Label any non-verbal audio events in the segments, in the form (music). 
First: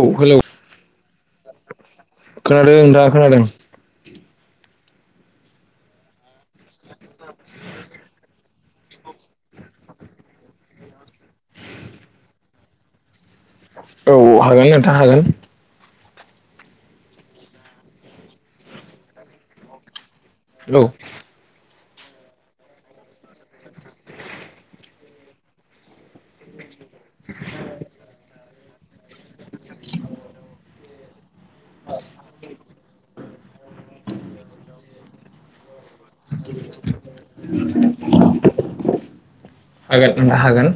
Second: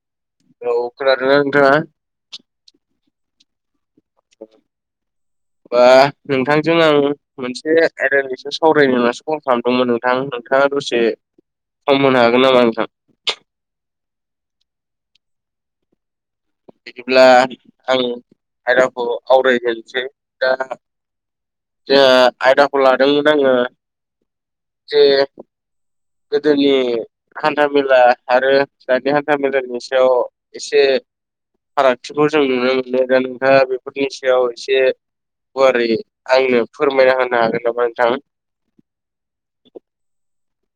औ हेलौ औ खोनादोंना नोंथाङा खोनादों दा खोनादों (inaudible) बा नोंथांजों आं मोनसे आयदैनि सायावसो सावरायनो होननासो कल खालामदोंमोन नोंथां नोंथाङा दसे सम होननो हागोन नामा नोंथां? औ हागोन नोंथाङ हागोन। बिदिब्ला आं आयदाखौ आवरायहोनसै हेल' जे आयदाखौ लादोंमोन आङो जे गोदोनि हान्थामेला आरो दानि हान्था मेलानि सायाव एसे फारागथिखौ जों नुनो मोनो दा नोंथाङा बेफोरनि सायाव एसे गुवारै आंनो फोरमायना होनो हागोन नामा नोंथां? हागोन नोंथां हागोन।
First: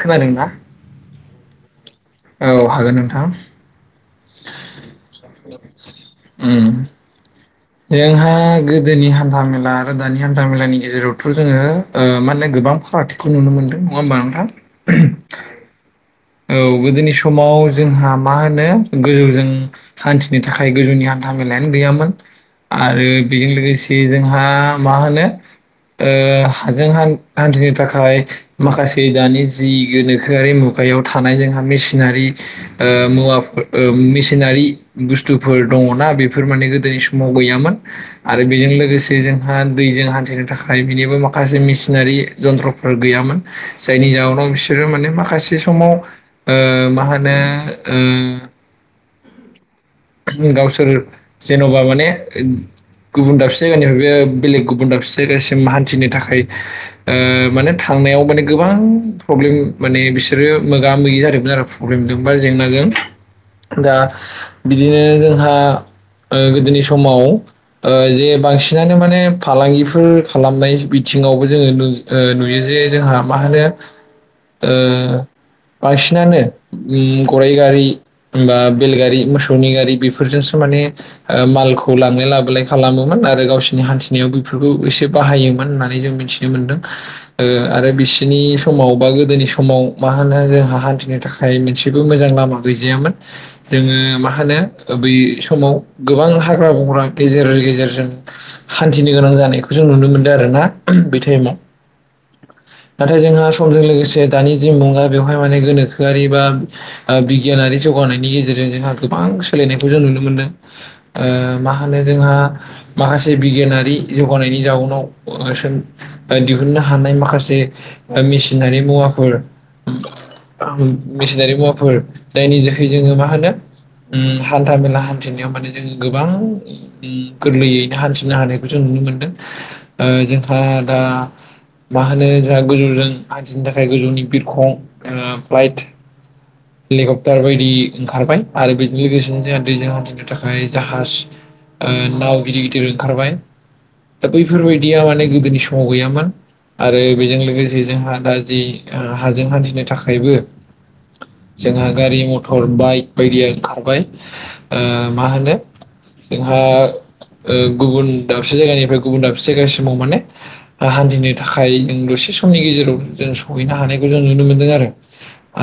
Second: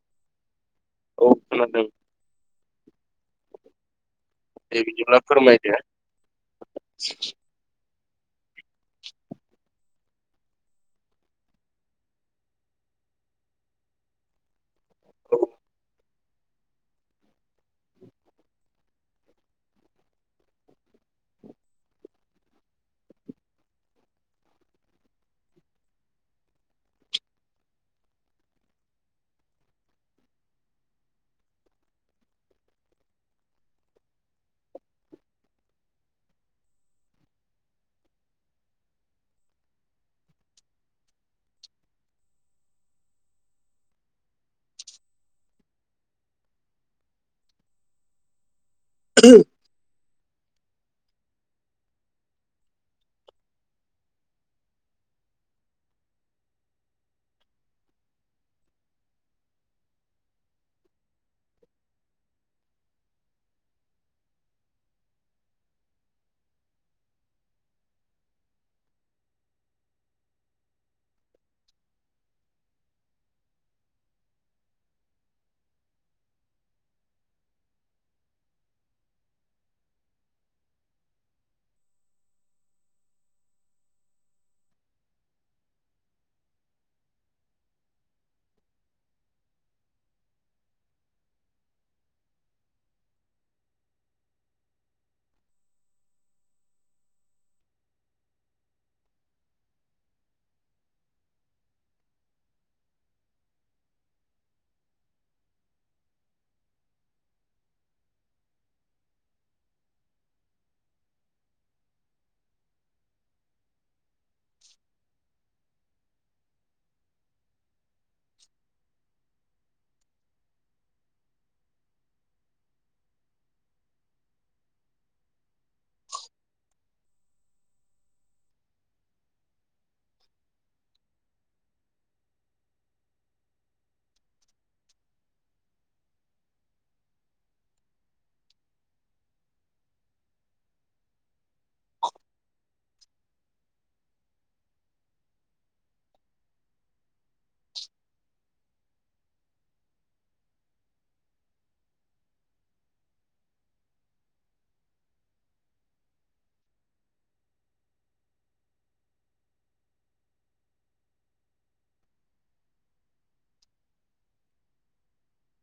खोनादोंना? औ खोनादों। औ हागोन नोंथां। दे बिदिब्ला फोरमायदो उम जोंहा गोदोनि हान्था मेला आरो दानि हान्था मेलानि गेजेरावथ' जोङो मा होनो गोबां फारागथिखौ नुनो मोनदों नङा होमबा नोंथां? औ औ गोदोनि समाव जोंहा मा होनो गोजौजों हान्थिनो थाखाय गोजौनि हानथामेलायानो गैयामोन आरो बेजों लोगोसे जोंहा मा होनो ओ हाजों हान्थिनो थाखाय माखासे दानि जि गोनोखोआरिमु आगायाव थानाय जोंहा मेसिनारि मुवा मेसिनारि बुस्थुफोर दं दङना बेफोर माने गोदोनि समाव गैयामोन आरो बेजों लोगोसे जोंहा दैजों हान्थिनो थाखाय बिनिबो माखासे मिसिनारि जन्थ्रफोर गैयामोन जायनि जाहोनाव बिसोरो माने माखासे से समाव ओ मा होनो (inaudible) गावसोर जेन'बा माने गुबुन दाबसे जायगानिफ्राय बे बेलेग गुबुन दाबसे जायगासिम हान्थिनो थाखाय माने थांनायाव माने गोबां प्रब्लेम माने बिसोरो मोगा मोगि जादोंमोन आरो प्रब्लेमजों बा जेंनाजों दा बिदिनो जोंहा गोदोनि समाव जे बांसिनानो माने फालांगिफोर खालामनाय बिथिं सिङावबो जोङो नुयो जे जोंहा मा होनो बांसिनानो गराइ गारि बा बेलगारि मोस नि गारि बेफोरजोंसो माने मालखौ लांलाय लाबोलाय खालामोमोन आरो गावसिोरनि हान्थिनायाव एसे बाहायोमोन होननानै जों मिथिनो मोनदों आरो बिसिनि समाव बा गोदोनि सम समाव मा होनो जोंहा हान्थिनो थाखाय मोनसेबो मोजां लामा गैजायामोन जोङो म बै समाव गोबां हाग्रा बंग्रा गेजेर गेजेरजों हान्थिनो गोनां जानायखौ जों नुनो मोनदों आरोना बे टाइमाव (inaudible) नाथाय जोंहा समजों लोगोसे दानि जे मुगा बेवहाय माने गोनोखोआरि बा बिगियानारि जौगानायनि गेजेरजों जोंहा गोबां सोलायनायखौ जों नुनो मोनदों मा होनो जोंहा माखासे बिगियानारि जौगानायनि जाउनाव दिहुननो हानाय माखासे मेसिनारि मुवाफोर मेसिनारि मुवाफोर जायनि जोहै जोङो मा होनो ओम हान्था मेला हान्थिनायाव माने जोङो गोबां ओम गोरलैयैनो हान्थिनो हानायखौ जों नुनो मोनदों, ओ जोंहा दा मा होनो जोंहा गोजौजों आथिनि थाखाय गोजौनि बिरखं ओ फ्लाइट हेलिकप्टार बायदि ओंखारबाय आरो बेजों लोगोसेनो जोंहा दैजों हान्थिनो थाखाय जाहाज ओ नाव गिदिर गिदिर ओंखारबाय दा बैफोरबायदिया माने गोदोनि समाव गैयामोन आरो बेजों लोगोसे जोंहा दा जि हाजों हान्थिनो थाखायबो जोंहा गारि मथर बाइक बायदिया ओंखारबाय। ओ मा होनो? जोंहा ओ गुबुन दाबसे जायगानिफ्राय गुबुन दाबसे जायगासिमाव माने हान्थिनो थाखायो दसे समनि गेजेराव जों सहैनो हानायखौ जों नुनो मोनदों आरो।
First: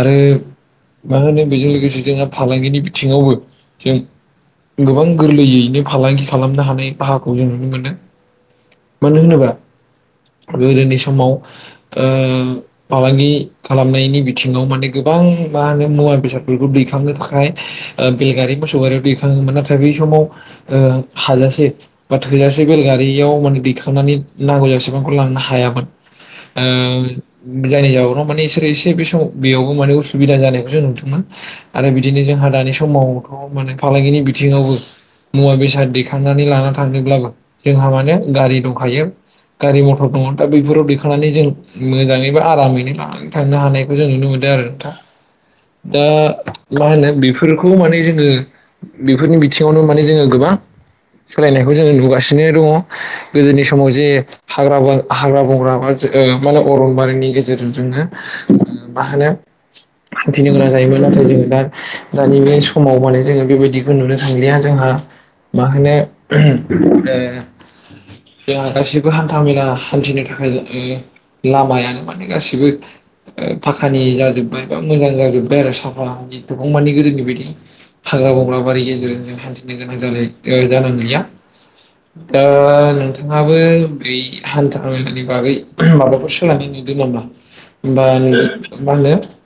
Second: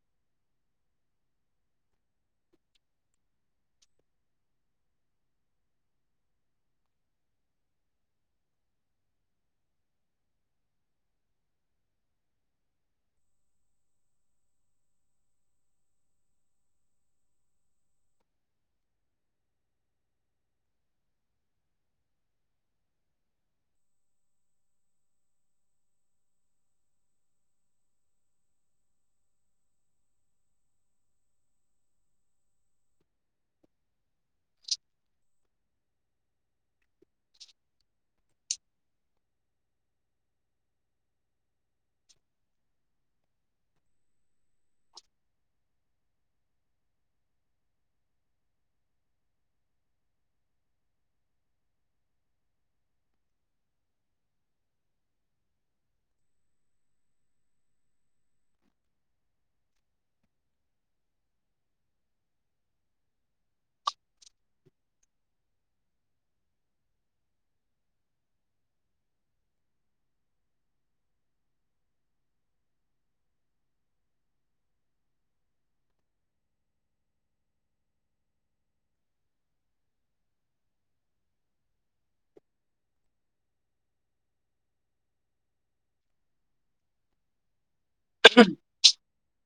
आरो मा होनो बेजों लोगोसे जोंहा फालांगिनि बिथिङावबो जों गोबां गोरलैयैनो फालांगि खालामनो हानाय राहाखौ जों नुनो मोनो। मानो होनोबा गोदोनि समाव ओ फालांगि खालामनायनि बिथिङाव माने गोबां मा होनो मुवा बेसादफोरखौ दैखांनो थाखाय ओ बेलगारि मोसौ गारियाव दैखाङोमोन नाथाय बै समाव ओ हाजासे बा थोजासे बेलगारियाव माने दैखांनानै नांगौ सेबांखौ लांनो हा यामोन । ओ जायनि जाउनाव इसोरो एसे बे समाव बेयावबो माने उ सुबिदा जानायखौ जों नुदोंमोन। आरो बिदिनो जोंहा दानि समावथ' माने फालांगिनि बिथिङावबो मुवा बेसाद दैखांनानै लाना थांदोंब्लाबो जोंहा माने गारि दंखायो। गारि मथर दङ दा बैफोराव दैखांनानै जों मोजाङै बा आरामैनो लानानै थांा (unintelligible) नो हानायखौ जों नुनो मोनो। दो आरो नोंथा (inaudible) दा मा होनो बेफोरखौ माने जोङो बेफोरनि बिथिङावनो माने जोङो गोबां सोलायनायखौ जोङो नुगासिनो दङ गोदोनि समाव जे हाग्रा हाग्रा बंग्रा बा ओ अरनबारिनि गेजेरजों जोङो मा होनो हान्थिनो गोनां जायोमोन नाथाय जोङो दा दानि बे समाव माने जोङो बेबायदिखौ नुनो थांलिया जोंहा मा होनो (inaudible) ओ जोंहा गासैबो हान्था मेला हान्थिनो थाखाय ओ लामायानो माने गासिबो ओ फाखानि जाजोबबाय मोजां जाजोब्बाय आरो साफाानि दबां मानि गोदोनि बायदि हाग्रा बंग्रा बारि गेजेरजोंनो हान थिनो (unintelligible) गैया दा नोंथाङाबो बै हान्था मेलानि बागै माबाफोर सोलानाय (unintelligible)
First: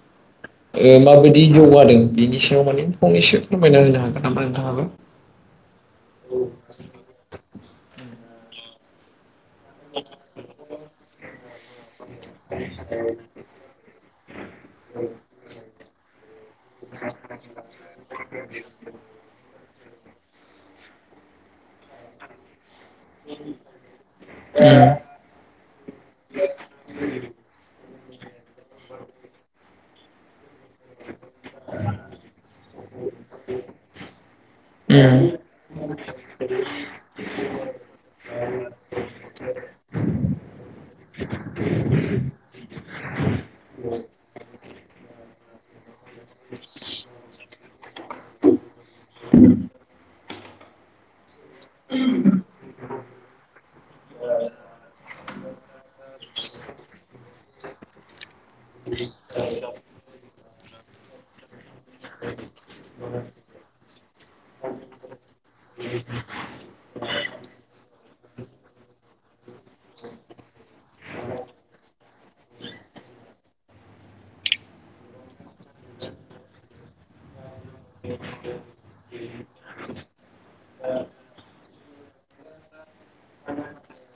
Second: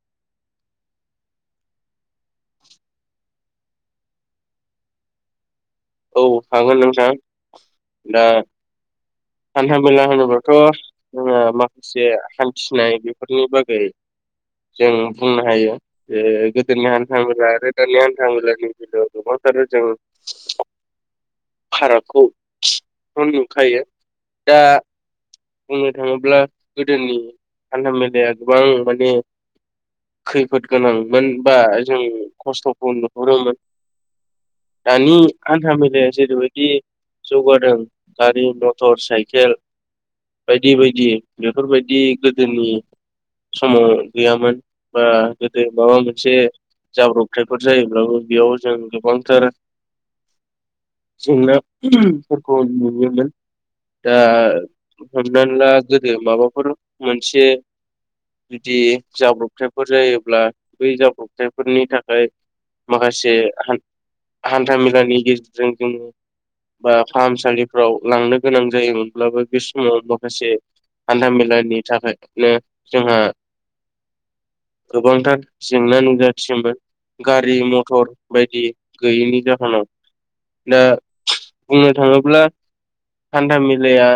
ओ माबायदि जौगादों बिनि सायाव माने फंनैसो फोरमायना होनो हागोन नामा नोंथाङाबो? औ हागोन नोंथां। दा हान्था मेला होनोब्लाथ' मा जोङो (inaudible) माखसे हान्थिनाय बेफोरनि बागै जों बुंनो हायो जे गोदोनि हान्था मेला आरो दानानि हान्था मेलानि बेल गोबां आरो जों (inaudible) फारागखौ नुखायो। दा उम बुंनो थाङोब्ला गोदोनि हान्था मे लाया गोबां माने खै फोद गोनांमोन बा जों खस्थ'खौ नुहुरोमोन। दानि उम हान्था मेलाया जेरैबायदि जौगादों गारि मथर साइकेल बायदि बायदि बेफोरबायदि गोदोनि समाव गैयामोन बा गोदो माबा मोनसे जाब्रबथायफोर जायोब्लाबो बेयाव जों गोबांथार जोंना (inaudible) फोरखौ नुयोमोन। दा हमनानै ला गोदो माबाफोर मोनसे जुदि जाब्रबथायफोर जायोब्ला बै जाब्रबथायफोरनि थाखाय माखासे हान्थामेलानि बा (unintelligible) फाहामसालिफोराव लांनो गोनां जायोमोनब्लाबो बे समाव माखासे हान्था मेलानि थाखायनो जोंहा गोबांथार जेंना नुजाथियोमोन गा रि मथर बायदि गैयैनि जाहोनाव दा बुंनो थाङोब्ला हान्था मेलाया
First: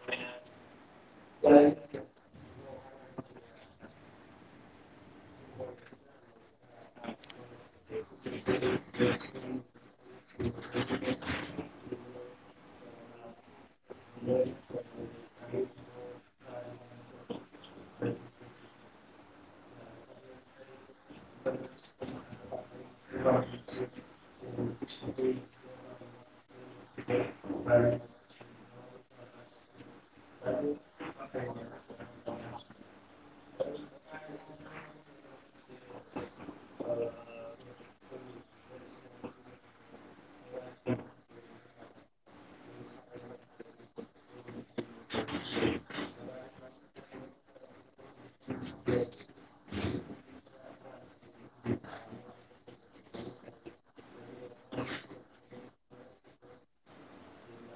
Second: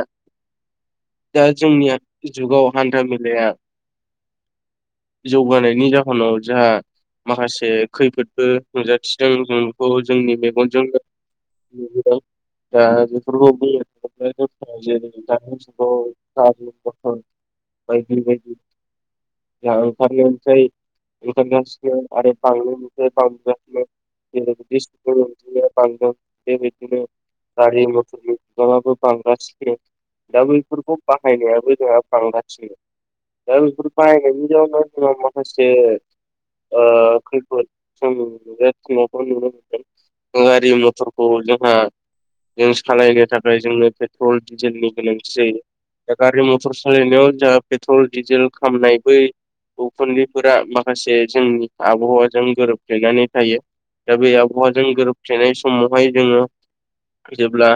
दा जोंनि जुगाव हान्था मेलाया जौगानायनि जाहोनाव जोंहा माखासे खैफोदबो नुजाथिदों नोंखौ जोंनि मेगनजोंनो नुदों (unintelligible) दा बेफोरखौ बुङोब्ला (unintelligible) (unintelligible) दानि जुगाव गारि मथर बायदि बायदि (unintelligible) (unintelligible) बां बेबायदिनो गारि मथरनि बिबांयाबो बांगासिनो । दा बैफोरखौ बाहायनायाबो जोंहा बांगासिनो । दा बेफोर बाहायनायनि जाहोनाव जोंहा माखासे ओ खैफोद जों (unintelligible) गारि मथरखौ जोंहा जों सालायनो थाखाय जोंनो पेट्रल डिजेलनि गोनांथि जायो । दा गारि मथर सालायनायाव जोंहा पेट्रल डिजेल खामनाय बै उखुन्दैफोरा माखा से जोंनि आबहावाजों गोरोबफ्लेनानै थायो दा बे आबहावाजों गोरोब फ्लेनाय समावहाय जोङो जेब्ला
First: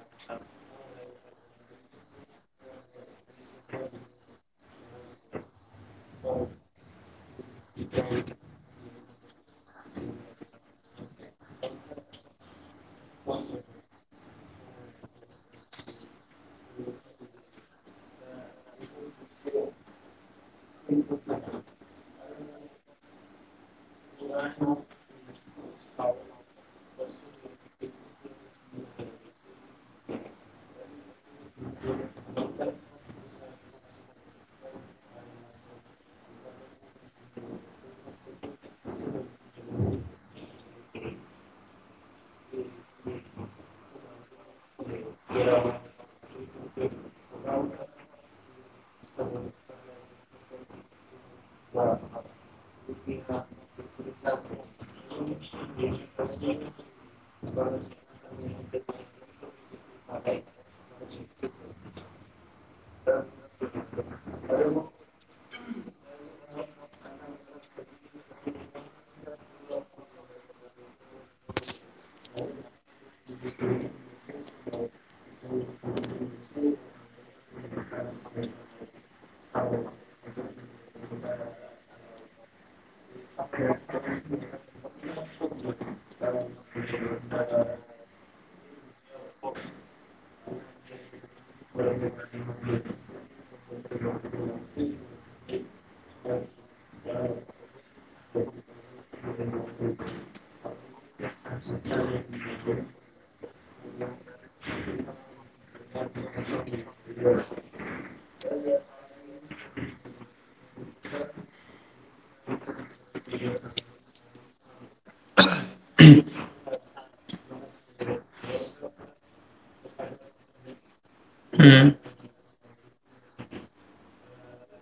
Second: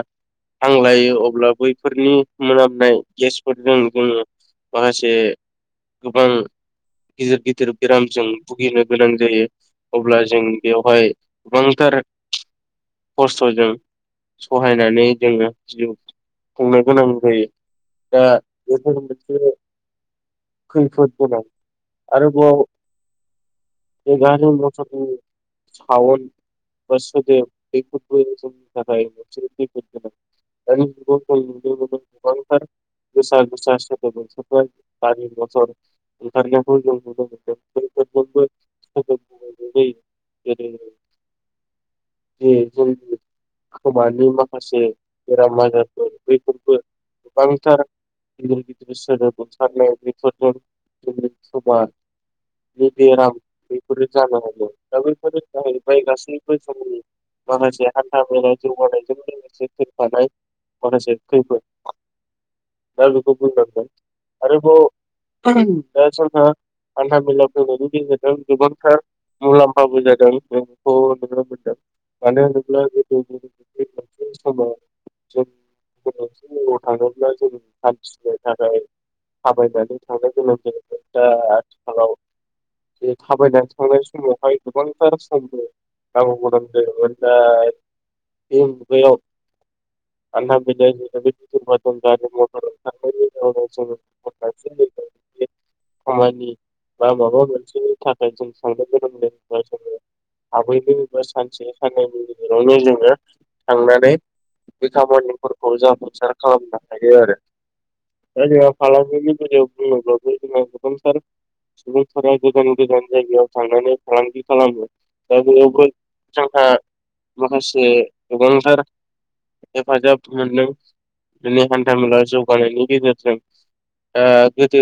हांलायो अब्ला बैफोरनि मोनामनाय गेसफोरजों जोङो माखासे गोबां गिदिर गिदिर बेरामजों भुगिनो गोनां जायो । अब्ला जों बेवहाय गोबांथार खस्थ'जों सहायनानै जोङो जिउ खुंनो गोनां जायो । दा बेखौ मि खैफोद गोनां आरोबाव बे गारि मटरनि सावनद बा सोदोब बैफोरबो जोंनि थाखाय मोनसे खैफोद गोनां । दानि जुगाव जों गोबांथार गोसा गोसा सोदोब ओंखारबाय गारि मथर ओंखारनायखौ जों नुनो मोनदों । मोनबो सोदोब (unintelligible) जे जोंनि खोमानि माखासे बेराम आजारफोर बैफोरबो गोबांथार गिदिर गिदिर सोदोब ओंखारनाय बेफोरजों जोंनि खोमा बिदि बेराम बैफोर जानो हमो दा बैफोरनि थाखायनो ओमफाय गासैबो खामानि माखासे हान्जा मेलानि जौगानायजों लोगोसे फैफानाय माखासे खैफोद दा बेखौ (unintelligible) आरोब (unintelligible) दा जोंहा हान्था मेला फैनायनि गेजेरजों गोबांथार मुलाम्फाबो जादों जोंखौ नुनो मोनदों मानो होनोब्ला मोनसे समाव जों गोनांथि जायगाआव थाङोब्ला जों हान्थिनो थाखाय थाबायनानै थांनो गोनां दा आथिखालाव बे थाबायनानै थांनाय समावहाय गोबांथार सान्दुं (unintelligible) दा बे मुगायाव (unintelligible) खामानि बा माबा मोनसेनि थाखाय जों थांनो गोनांदों होना थाबैनो बा सानसे साननैनि गेजेरावनो जोङो थांनानै बि खामानिफोरखौ जाफुंसार खालामनो हायो आरो दा जोंहा फालांगिनि बेलायाव बुंनोब्लाबो जों गोबांथार सुबुं थानाय गोजान गोजान जायायाव थांनानै फालांगि खालामो दा बेयावबो जोंहा माखासे गोबांथार हेफाजाब मोनदों बिनि हान्था मेला जौगानायनि गेजेरजों ओ गोदो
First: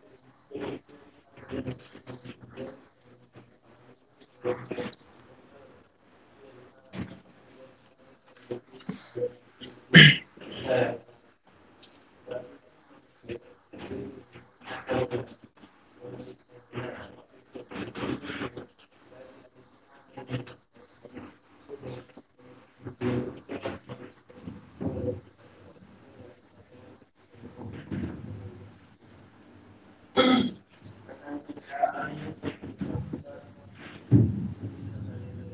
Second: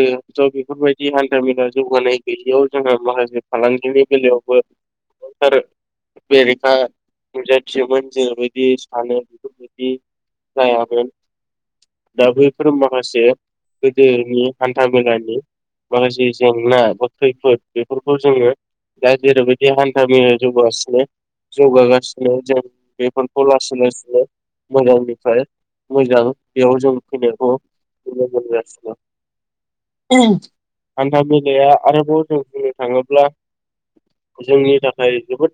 ज' बेफोरबायदि हान्था मेला जौगानाय गैयैयाव जोंहा माखासे फालांगिनि बेलायावबो गोबांथार बेरेखा नुजाथियोमोन जेरैबायदि सानो बेफोरबायदि जायागोन दा बैफोराव माखासे गोदोनि हान्था मेलानि माखासे जेंना बा खैफोद बेफोरखौ जोङो दा जेरैबायदि हान्था मे जौगा ने जौगागासिनो जों बेफोरखौ लासैनो लासैनो मोजांनिफ्राय मोजां बेयाव जों फैनायखौ नुनो मोनगासिनो हान्था मेलाया आरोबाव जों बुंनो थाङोब्ला जोंनि थाखाय जोबोद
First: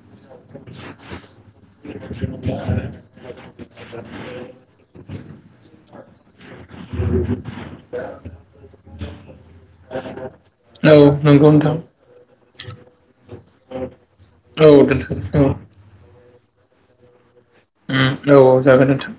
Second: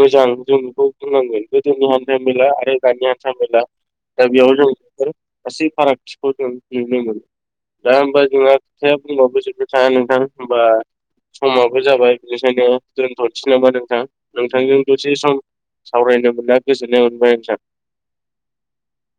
मोजां जों बेखौ बुंनांगोन गोदोनि हान्थ मेला आरो दानि हान्था मेला दा बेयाव जों गासै फारागथिखौ जों नुनो मोनो दा होमबा जोंहा खोथाया बुंबाबो जोबनो थाङा नोंथां होमबा औ नंगौ नोंथां समाबो जाबाय बेखायनो दोनथ'नोसै नामा नोंथां औ नोंथांजों दोनथ' दसे सम औ सावरायनो मोनना गोजोननाय मोनबाय नोंथां उम औ जागोन नोंथां